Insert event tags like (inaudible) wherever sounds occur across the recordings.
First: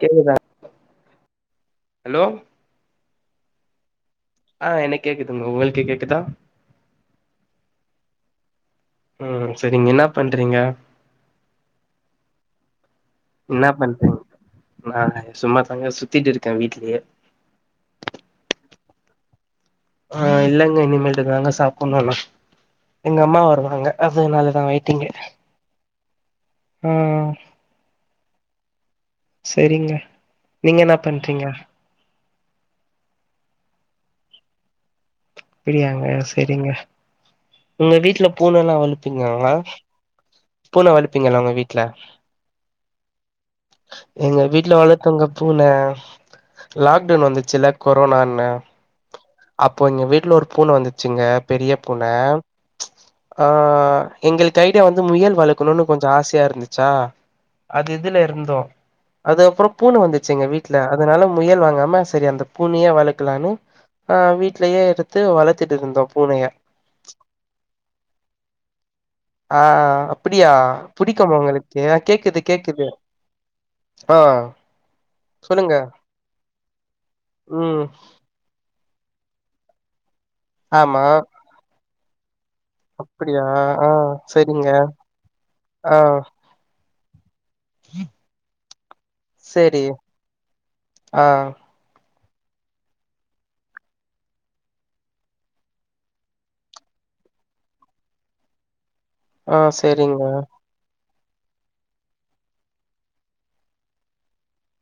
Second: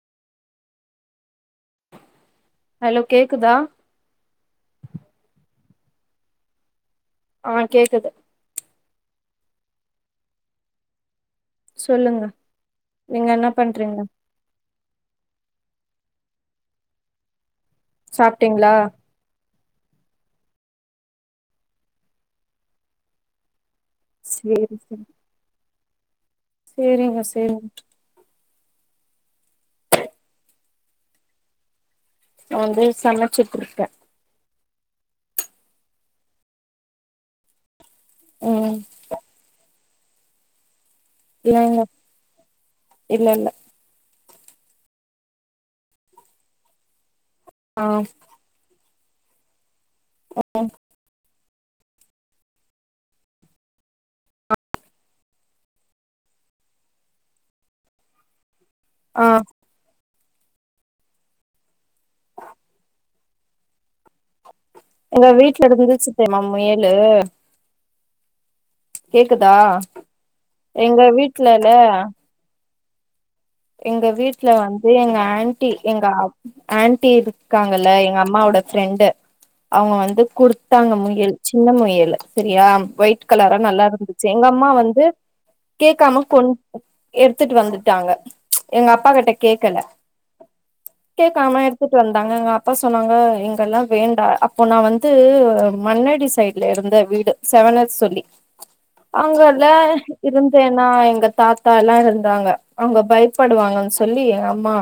கேக்குதா hello hello கேக்குதா ஆ எனக் கேக்குதுங்க உங்களுக்கு கேக்குதா ஆ கேக்குது ம் செரிங் என்னா பண்றிங்க சொல்லுங்க நீங்க என்னா என்ன பண்றிங்க பண்றீங்க நா சும்மா தாங்க சுத்திட்டுருக்கே வீட்லயே சாப்டிங்ளா ஆஹ் இல்லங்க இனிமேல்ட்டு தாங்க சாப்புட்ணு எல்லா எங்க அம்மா வருவாங்க அதுனாலதா சேரி சேரி வெய்ட்டிங்கு சேரிங்க சேரிங் செரிங்க நீங்க என்னா பண்றிங்க நா வந்து சமச்சிட்ருக்கே அப்பிடியாங்க செரிங்க உங்க வீட்ல பூனல்லா ம் வளப்பிங்காவா பூன வடுப்பிங்களா ஒங்க இல்லங்க வீட்ல இல்ல இல்ல எங்க வீட்ல வளத்தங்க பூன லாக்டவுன் வந்துச்சுல்ல ஆ கொரோனானு அப்பொ எங்க வீட்ல ஒரு ம் பூன வந்துச்சுங்க பெரிய பூன ஆஹ் எங்களுக்கைடியா வந்து முயல் வளக்கணூனு கொஞ்சொ ஆசையா இருந்துச்சா அது இதுல இருந்தோ ஆ அது அப்றொ பூன வந்துச்சி எங்க வீட்ல அதுனால முயல் வாங்காம சரி அந்த பூனையே வளக்கலானு ஆ வீட்லயே எங்க வீட்ல இருந்தோ இருந்துச்சு தெரிமா பூனைய முயலூ ஆஹ் அப்பிடியா எங்க புடிக்குமா உங்களுக்கூ வீட்லல கேக்குது கேக்குது எங்க ஆ வீட்ல வந்து எங்க ஆன்ட்டி சொல்லுங்க எங்க அப் ஆன்ட்டி ம் இருக்காங்கல எங்க அம் அம்மாவோட ஃப்ரெண்டு அவங்க வந்து குடுத்தாங்க ஆமா முயல் சின்ன முயலு செரியா ஒயிட் அப்டியா கலரா நல்லா ஆ இருந்துச்சு எங்க சரிங்க அம்மா வந்து ஆ கேட்காம கொன் எடுத்துட்டு வந்துட்டாங்க எங்க அப்பா கிட்ட கேக்கல சேரி ஆ கேக்காம எடுத்துட்டு வந்டாங்க எங்க அப்பா சொன்னாங்க இங்கெல்லா வேண்டா அப்போ நா வந்து மன்னடி சைட் லெருந்த வீடு செவன சொல்லி ஆ அவங்கல்ல சேரிங்க இருந்தேன் நா எங்க தாத்தா எல்லாம் இருந்தாங்க அவங்க பயப்படுவாங்கன்னு சொல்லி எங்க அம்மா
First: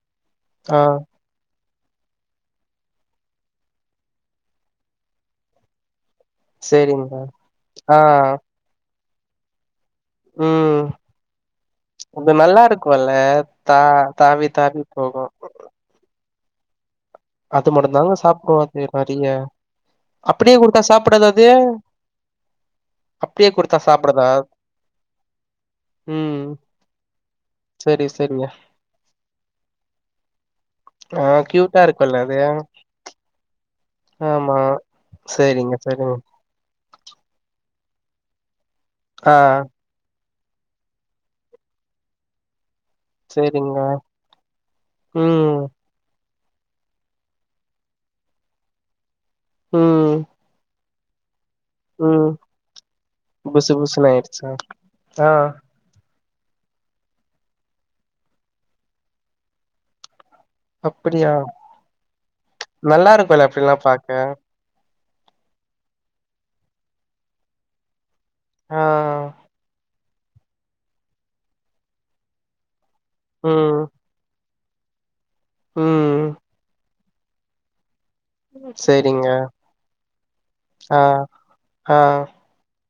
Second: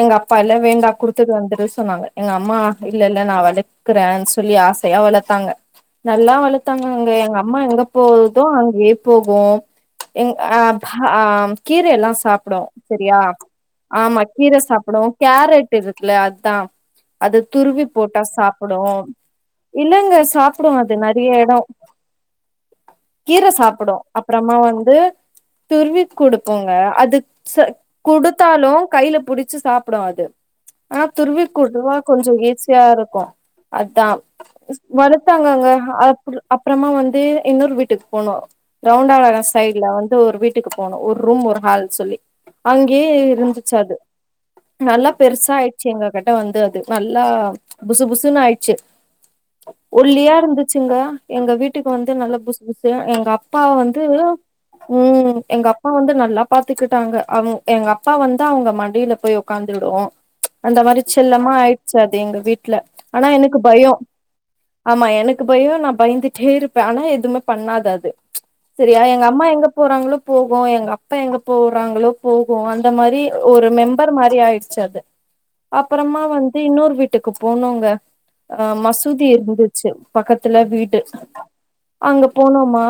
எங்க அப்பா எல்லாம் ஆ வேண்டா குடு விட்டுட்டு வந்துடு சொன்னாங்க எங்க அம்மா இல்ல இல்ல நான் வளர்க்கறேன்னு சொல்லி ஆசையா வளத்தாங்க நல்லா வளத்தாங்க அங்க சேரிங்க எங்க அம்மா எங்க ஆ போகுதோ அங்கயே போகும் எங் அ ம் அஹ் அம் கீரை எல்லாம் அது நல்லா சாப்டும் இருக்கும்ல்ல செரியா தா ஆமா தாவி கீர தாவி சாப்புடும் போகும் கேரட்டு இருக்குல அத்தான் அது துருவி மட்டும்தாங்க போட்டா அது சாப்டும் நெறைய இல்லங்க அப்டியே சாப்புடும் குடுத்தா அது சாப்டாதா நறைய அது எடம் கீர அப்டியே குடுத்தா சாப்டும் சாப்டாதா அப்புறமா வந்து துருவி ம் குடுப்போங்க அதுக் சர் செரி செரிங்க குடுத்தாலும் கையில புடிச்சு சாப்புடும் அது ஆ துருவி கியூட்டா குடுவா இருக்குல்ல கொஞ்சோ அது ஈஸியா இருக்கும் அதான் ஆமா வளத்தாங்கங்க செரிங்க செரிங்க அப்புடு அப்புறமா வந்து இன்னொரு வீட்டுக்கு போனோம் ஆ ரவுண்டாளம் சைடுல வந்து ஒரு வீட் ட்டுக்கு போனோம் ஒரு ரூம் ஒரு ஹால் சொல்லி அங்கேயே இருந்துச்சு செரிங்க அது நல்லா பெருசா ம் ஆயி ச்சிங்க கிட்ட வந்தது நல்லா புசு புசுன்னு ஆயிடுச்சு ம் ஒல்லியா இருந்துச்சுங்க எங்க வீட் டுக்கு வந்து ம் நல்லா புசு புசுனு எங்க அப்பா புசு வந்து புசுன்னு விழு ஆயிடுச்சா ஆ உம் எங்க அப் ப்பா வந்து நல்லா பாத்துக்கிட்டாங்க அவங்க எங்க அப்பா வந்தா அவங்க மடில போய் உட்காந்துடும் ம்ச் அந்த மாரி அப்டியா செல்லமா ஆயிடுச்ச அது எங்க வீட்டு்ல நல்லா ஆனா இருக்கும்ல எனக்கு அப்டில்லா பயம் பாக்க ஆமா எனக்கு பயம் நான் பயந்துட்டே இருப்பேன் ஆனா எதுவுமே பண்ணாது அது ச் ஆ செரியா எங்க அம்மா எங்க போறாங்களோ போகும் எங்க அப்பா எங்க போறாங்களோ போகும் அந்த மாரி ஒரு ம் மெம்பர் மாரி ஆயிடுச்சு அது அப்புறமா ம் வந் இன்னொரு வீட்டுக்கு போனோங்க அ மசூதி செரிங்க இருந்துச்சு பக்கத்துல வீட்டு ஆ ஆ அங்க போனோமா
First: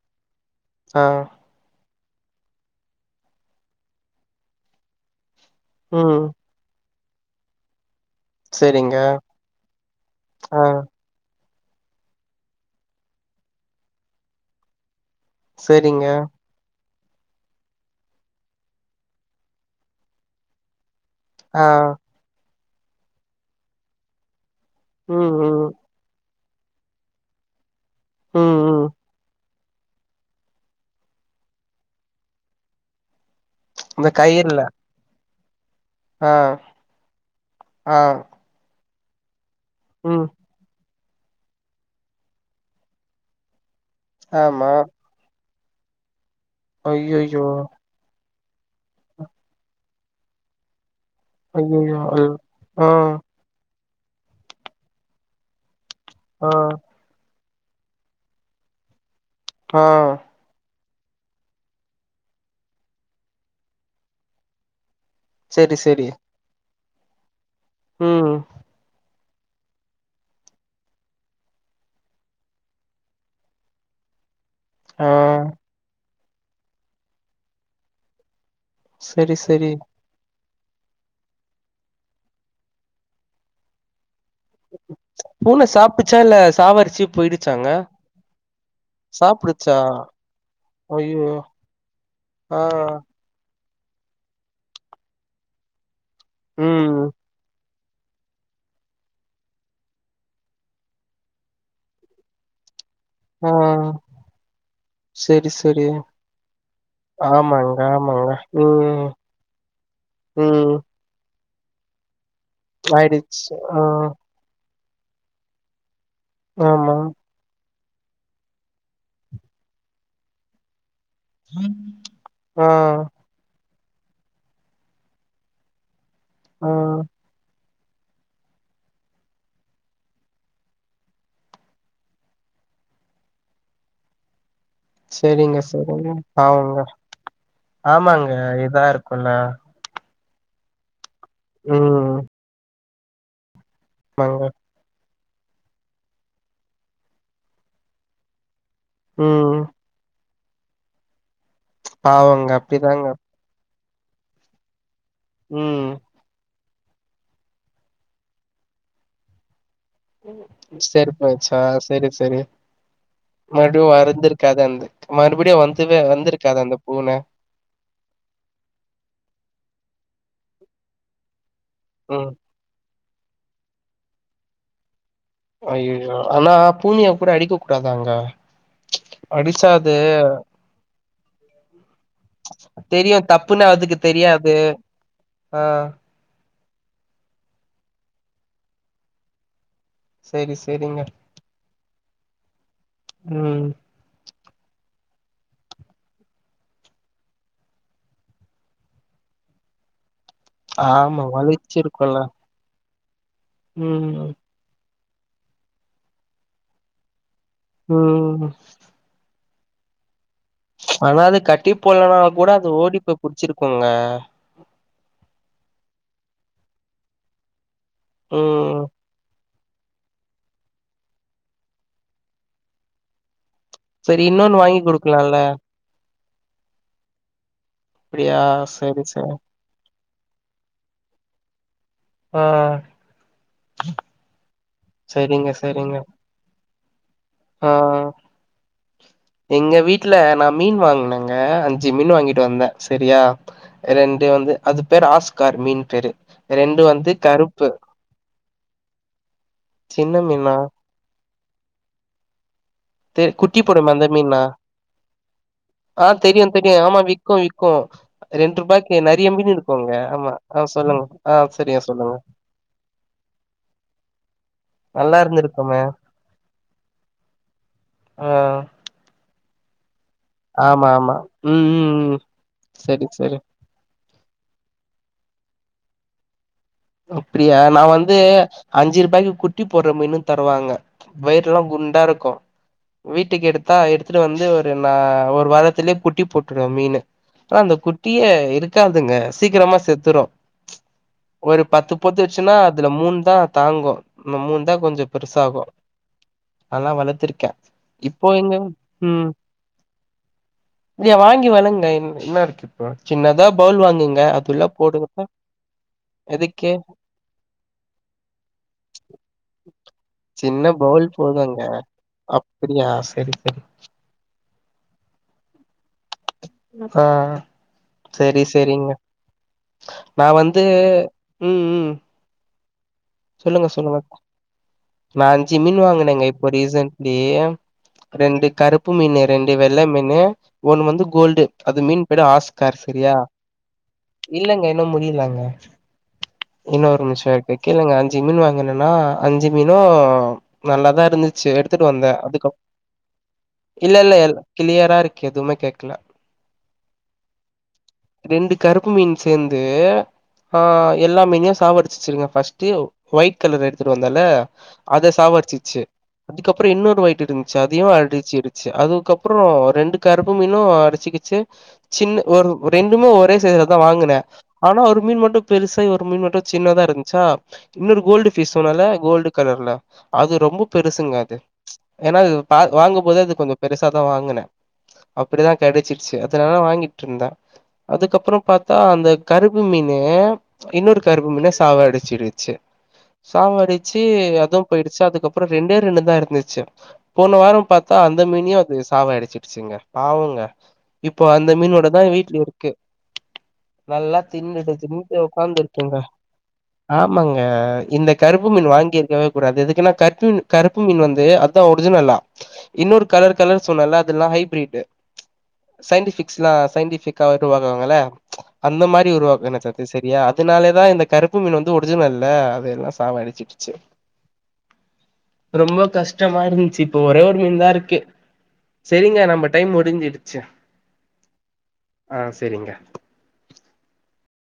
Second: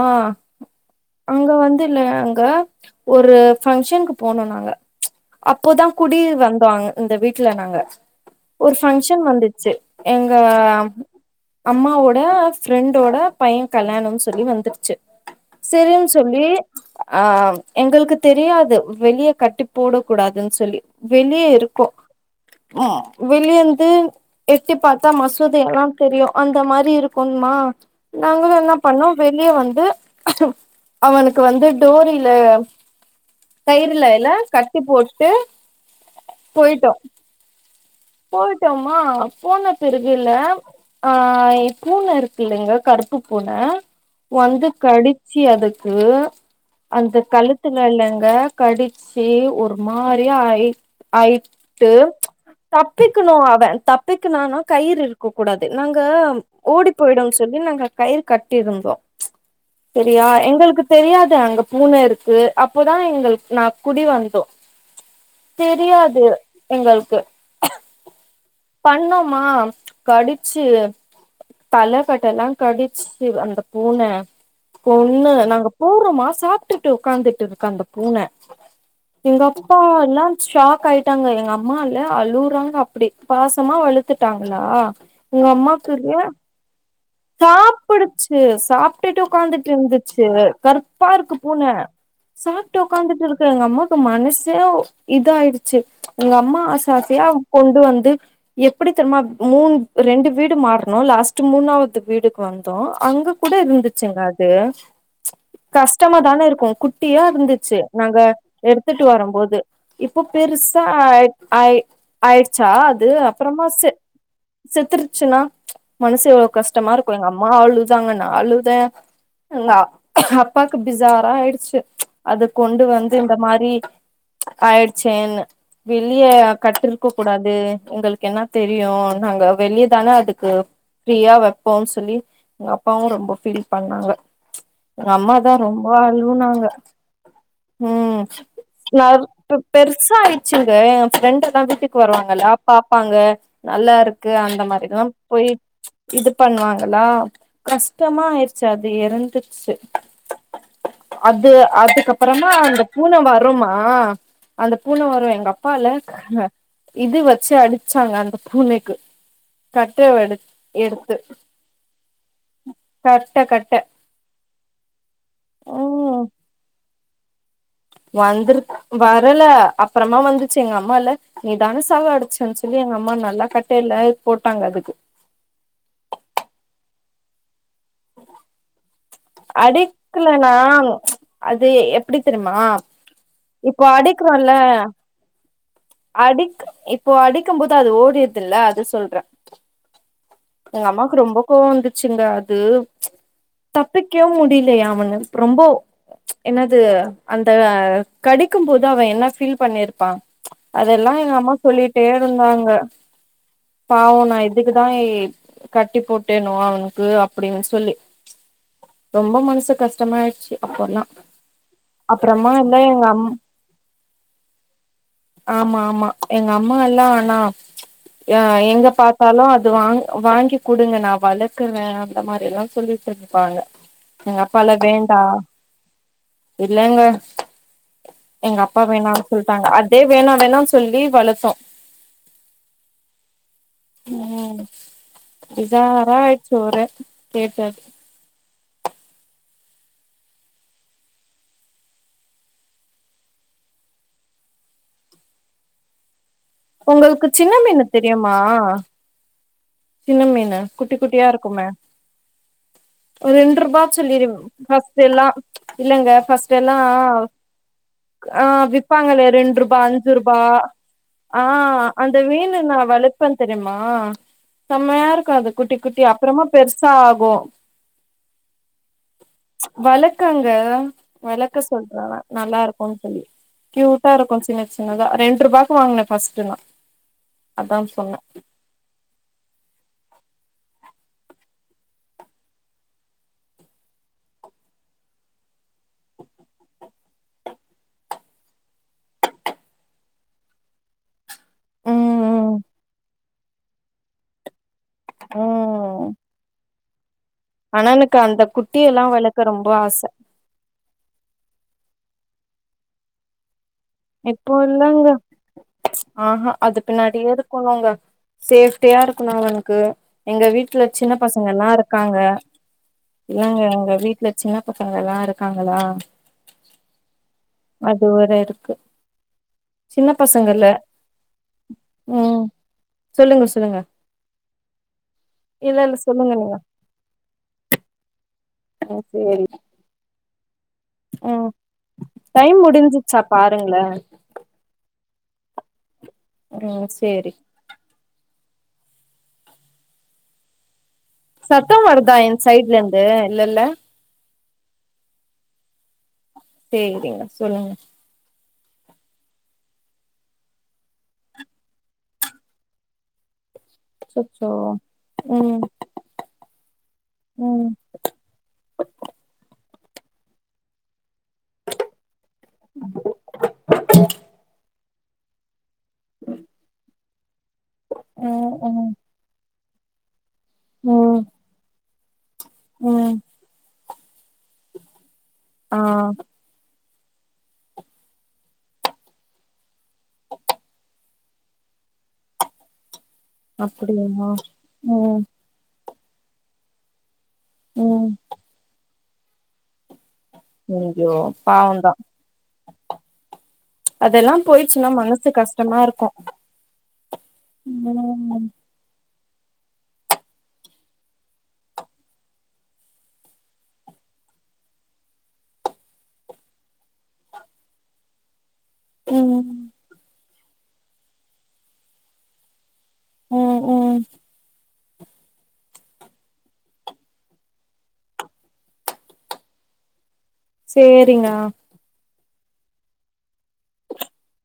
ஆ அங்க வந்து இல்ல அங்க ஒரு ஃபங்க்ஷனுக்கு போனோம் நாங்க ம்ச் அப்போதான் குடி ம் வந்தவாங்க இந்த வீட்ல நாங்க ஒரு செரிங்க ஃபங்க்ஷன் வந்துச்சு எங்க ஆ அப் அம்மாவோட ஃப்ரெண்டோட பையன் கல்யாணம்னு சொல்லி வந்துட்ச்சு சரிங்க சரின்னு சொல்லி ஆ எங்களுக்கு தெரியாது வெளிய கட்டி போட கூடாதுன் சொல்லி வெளிய ஆ இருக்கும் ம் வெளியந்து எட்டி பாத்தா ம் மசூதி ம் எல்லாம் தெரியும் அந்த மாரி இருக்கும்மா ம் நாங்களும் என்ன ம் பண்ணோம் வெளிய வந்து அவனுக்கு வந்து டோரியில கயிறுல இந்த இல்ல கயிறுல கட்டி போட்டு ஆ போயிட்டோ ஆ போயிட்டோமா போன பெறகு ம் இல்ல ஆ என் பூன இருக்கு இல்லைங்க கருப்பு பூன வந்து ஆமா கடி ச்சு அதுக்கு அந்த ஐயையோ கழுத்துல இல்லங்க கடிச்சி ஒரு மாரியா ஆயி ஐயயோ அது தப்பிக்கணும் அவன் தப்பிக்கனானா கயிறு இருக்க கூடாது நாங்க ஆ ஓடி போயிடுனு சொல்லி நாங்க கயிறு கட்டிருந்தோ ஆ சரியா எங்களுக்கு தெரியாது அங்க பூன இருக்கு அப்போதா எங்களுக்கு நா குடி வந்தோ சரி சரி தெரியாது எங்களுக்கு ம் பண்ணோமா கடிச்சு தலக்கட்டெல்லா கடிச்சு அந்த பூன ஆ பொண்ணு நாங்க போறோமா சாப்ட்டுட்டு ஒக்காந்துட்டு இருக்கு அந்த பூன சரி எங்க சரி அப்பா என்னானு ஷாக் ஆயிட்டாங்க எங்க அம்மா இல்ல அலு றாங்க அப்படி பாசமா வழுத்துட்டாங்களா எங்க அம்மாக்குல்ல சாவரிச்சிப் சாப்புடுச்சு சாப்ட்டுட்டு உக்காந்துட்டு சாப்டுச்சா இருந்துச்சு கருப்பா ஐயையோ இருக்கு பூன ஆ சாப்ட்டு உக்காந்துட்டு இருக்க எங்க அம்மா கு மனசே இதா ஆய்டுச்சு எங்க அம்மா ஆசா ம் ஆசயா கொண் டு வந்து எப்புடித்தெர்மா மூன் ரெண்டு வீடு மாறனோ லாஸ்ட்டு மூணாவது வீடு வந்தோ அங்க ஆ கூட இருந்துச்சுங்க அது சரி சரி கஷ்டமா தான இருக்கு குட்டியா ஆமாங்க இருந்துச்சு நாங்க ஆமாங்க எடுத்துட்டு ம் வரும்போது இப்போ ம் பெருசா ஆய் ஆய் ஆயிடுச்சா அது ஆயிடுச்சு அப்புறமா ஆ செத் செத்துருச்சுன்னா மனசு எவ்ளோ கஷ் ஆமா எங்க அம்மா அழுதாங்க நா அழுதா எங்க அப் அப்பாக்கு பிசாரா ஆயிடுச்சு அத கொண்டு ஆ வந் து இந்த மாரி ஆயிடுச்சேன்னு வெளிய ஆ கட்டுருக்க கூடாது உங்களுக்கு என்ன தெரியும் நாங்க வெளியதா அதுக்கு ஃப்ரீயா வ ப்போன் சொல்லி எங்க அப்பாவு ரொம்ப ஃபீல் பண்ணாங்க எங்க அம்மாதா செரிங்க ரொம்ப செரிங்க அழுவுனாங்க பாவங்க ம் ஆமாங்க இதா இருக்குல்ல யாருட்ட பெருசா ஆய்டுச்சுங்க எங்க ஃப்ரெண்டலா வீட்டுக்கு ம் வருவாங்கல்லா பாப்பாங்க நல்லா இருக்கு ஆமாங்க அந்த மாரில்லா போயி இது பண்ணுவாங்களா கஷ்டமா ஆய்டு ச்சு அது ம் இறந்துச்சு அது அதுக்கப்புறமா பாவங்க அந்த அப்டிதாங்க பூன வருமா அந்த பூன வரு எங்க அப்பா இல்ல ம் இது வச்சு அடிச்சாங்க அந்த பூனைக்கு கட்டவடு எடு போச்சா சேரி சேரி கட்ட கட்ட மறுபடியு வறந்துருக்காது அந்தக் மறுபடியு வந்துவே ம் வந்திருக்காது அந்த பூன வந்துரு வரல அப்றமா வந்துச்சு எங்க அம்மால்ல நீதான சாவ ம் அடிச்ச சொ ல்லி எங்க அம்மா நல்லா கட்டைல்ல போட்டாங்க அதுக்கு ஐயயோ ஆனா பூனய கூட அடிக்க கூடாதாங்க அடிச்சா அது அடிக்லனா அது எப்டி தெரிமா தெரியு தப்புன்னு அதுக்கு தெரியாது ஆ அடிக் இப்போ அடிக்கும் போது அது ஓடிதுல அது சொல்ற செரி எங்க செரிங்க அம்மாக்கு ரொம்ப கோவோ வந்துச்சுங்க அது ம் டக் தடுக்கே முடிலைய அவன ரொம்போ என்னது அந்த கடிக்கும்போது அவ என்ன ஃபீல் பண்ணிருப்பா அதெல்லா ஆமா எங்க அம்மா சொல்லிட்டே வலிச்சிருக்குல்ல இருந்தாங்க பாவோ ம் நா இதுக்குதா எ கட்டி போட்டேனோ அவனுக்கு அப்டின் சொல்லி ம் ரொம்ப மனசு கஷ்டமாய்டுச்சி ஆனா அது கட்டி போட்லனா கூட அது ஓடி போய் புட்ச்சிருக்குங்க ஆமாமா எங்க அம்மா எல்லா ஆனா அ ம் எங்க பா பலோ அது வாங் வாங்கி குடுங்க நா வளக்குற அந்த மாரியெல்லா சொல்லிட்டு இருப்பாங்க சரி எங்க இன்னொன்னு அப்பால்ல வாங்கி வேண்டா குடுக்கலால்ல இல்லங்க அப்டியா எங்க அப்பா சரி வேணான்னு சரி சொல்ட்டாங்க அதே வேணா வேணானு சொல்லி வளத்தோ அ ம் சரிங்க பேஜ்ரா சரிங்க ஆய்ருச்சு ஒரே ஆ கேட்டது எங்க வீட்ல நா மீன் வாங்குனங்க அஞ்சு மீன் வாங்கிட்டு வந்த செரியா ரெண்டு வந்து அது பேரு ஆஸ்கார் மீன் பேரு ரெண்டு வந்து உங்களுக்கு சின்ன கருப்பு மீனு தெரிமா சின்ன மீனு குட்டி குட்டியா இருக்குமே (inaudible) ஒரு ரெண்டு ரூபா போடுமே அந்த சொல்லிரு மீனா ஃபர்ஸ்ட் எல்லா ஆ இல்லங்க தெரியு ஃபர்ஸ்ட் தெரியு எல்லா ஆமா விக்கு விக்கு ஆ ரெண்டு ரூபாய்க்கு விப்பாங்களே நெறைய மீன் ரெண்டு ரூபா இருக்குங்க அஞ்சு ஆமா ரூபா ஆ சொல்லுங்க ஆ சரியா சொல்லுங்க அந்த மீனு நா வள ப்பன் தெரிமா செமையா நல்லா இருக்கு அது குட்டி இருந்திருக்குமே குட்டி அப்றமா பெருசா ஆகு அ வளக்கங்க ஆமா ஆமா வளக்க ம் ம் சொல்றான் ம் அவன் நல்லா இருக்குன் சரி சொல்லி சரி க்யூட்டா இருக்கு சின்ன சின்னதா ரெண்டு ரூபாக்கு வாங்குன ஃபர்ஸ்ட்டெல்லா அப்டியா நா வந்து அஞ்சி ரூபாய்க்கு குட்டி போடுற மீனு தருவாங்க வயிறெல்லா குண்டா இருக்கு வீட்டுக்கு எடுத்தா எடுத்துட்டு வந்து ஒரு நா ஒரு வாரத்துலயே குட்டி போட்டுரு மீனு ஆ அந்த குட்டியே இருக்காதுங்க சீக்கிரமா செத்துரு ஒரு பத்து பொத்து வெச்சுன்னா ம் அதுல மூண்தா தாங்கு இந்த மூண்தா கொஞ்சோ பெருசாகு ம் நால்லா வளர்த்திருக்கே ஆனா எனக்கு இப்போ அந்த எங்க குட்டியல்லா வளக்க ரொம்ப ஆச நீங்க வாங்கி வளங்க என் என்ன இருக்கு இப்போ சின்னதா பவுல் வாங்குங்க இப்போ அதுல்ல இல்லங்க போடுங்க ஆஹா அது பின்னாடியே இருக்கணுங்க சேஃப்ட்டியா இருக்கணு எனக்கு எங்க சின்ன வீட்ல பவுல் சின்ன போதுங்க பசங்கல்லா இருக்காங்க அப்டியா செரி இல்லங்க செரி எங்க வீட்ல சின்ன பசங்கல்லா இருக்காங்களா ஆ ஆ அது ஒரு சரி இருக்கு சரிங்க சின்ன நா வந்து பசங்கல ம் சொல்லுங்க சொல்லுங்க நா அஞ்சி இல்ல மீன் இல்ல வாங்குனங்க சொல்லுங்க இப்போ நீங்க ரீசன்ட்லி ரெண்டு கருப்பு ம் மீனு சேரி ரெண்டு வெ ள்ள மீனு ஒண்ணு வந்து ம் கோல்டு அது மீன் பேரு டைம் ஆஸ்கார் சரியா முடிஞ்சிச்சா பாருங்களே இல்லங்க இன்னு முடிலங்க ம் இன்னு ஒரு நிமிஷோ சேரி இருக்கு கேளுங்க அஞ்சி மீன் வாங்கினனா அஞ்சு மீனு நல்லாதா இருந்து சத்தோ வருதா என் சைட்லந்து இல்லல்ல இல்ல இல்ல எ க்ளியரா இருக்கு எதுமே கேக்கல சேரிங்க சொல்லுங்க ரெண்டு கருப்பு மீன் சேந்து ஆ எல்லா மீனையு சாவடிச்சிருச்சுங்க ஃபர்ஸ்ட்டு ஒயிட் கலரு அச்சச்சோ இத சாவ ம் அடிச்சிரிச்சி அதுக்கு அப்றோ இன்னொரு ஒயிட்டு இருந்துச்சு ம் அதையு அடிச்சிரிச்சி அதுக்கப் அப்றோ ரெண்டு கருப்பு மீனு அடிச்சிக்கிச்சு சின்ன ஒரு ரெண்டுமே ஒரே சை (inaudible) லதா வாங்குன ஆனா ஒரு மீன் மட்டு பெருசாயி ஒரு மீன் மட்டு சின்னதா இருந்துச்சா இன்னொரு கோல்டு பிஷ் ம் சொன்னல ம் கோல்டு கலர்ல அது ரொம்ப பெருசுங்க ம் அது ஏனா பா வாங்கும் ம் போதே அது கொஞ்ச பெருசாதா வாங்குன அப்டிதா ஆ கெடச்சிச்சு இத்தனால வாங்கிட்டுருந்த அதுக்கப்பறோ பாத்தா அந்த கருப்பு மீனு இன்னொரு கருப்பு மீன சாவ அடிச்சிருச்சி சாவ அடிச்சி அப்டியா அதுவு போய்டுச்சா ம் அதுக்கப் அப்றோ ரெண்டே ரெண்டு தா இருந்துச்சி போன வாரோ பாத்தா ம் அந்த மீனையு அது சாவ அடிச்சிடுச்சிங்க பாவங்க ஐயோ இப்போ அந்த மீனோட பாவந்தா தா வீட்ல இருக்கு நல்லா அதெல்லா தின்னுட்டு போயிடுச்சுன்னா தின்னுட்டு மனசு உக்காந்து கஷ்டமா இருக்குங்க இருக்கு ஆமாங்க இந்த கருப்பு ம் மீனு வாங் இருக்கவே கூடாது எதுக்குனா கருப் மீனு கருப்பு மீன் வந்து அதா ஒரிஜினல்லா இன்னொரு கலர் கலர் சொன்னல்ல அதெல்லா ஹைப்ரீட்டு சைன்டிஃபிக்ஸ்ல்லா சைன்டிஃபிக்கா வருவாங்கல்ல அந்த மாரி உருவாக்கு ம் என்ன சத்தி சரியா அதனாலேதா இந்த கருப்பு மீன் வந்து ஒரிஜினல்ல அது எல்லா சாவ ம் அடிச்சிட்டுச்சு ம் ரொம்ப கஷ்டமா இருந்துச்சு இப்ப ஒரே ஒரு மீன் தா இருக்கு சரிங்க நம்ம டைம் முடிஞ்சிடுச்சு சேரிங்கா ஆ செரிங்க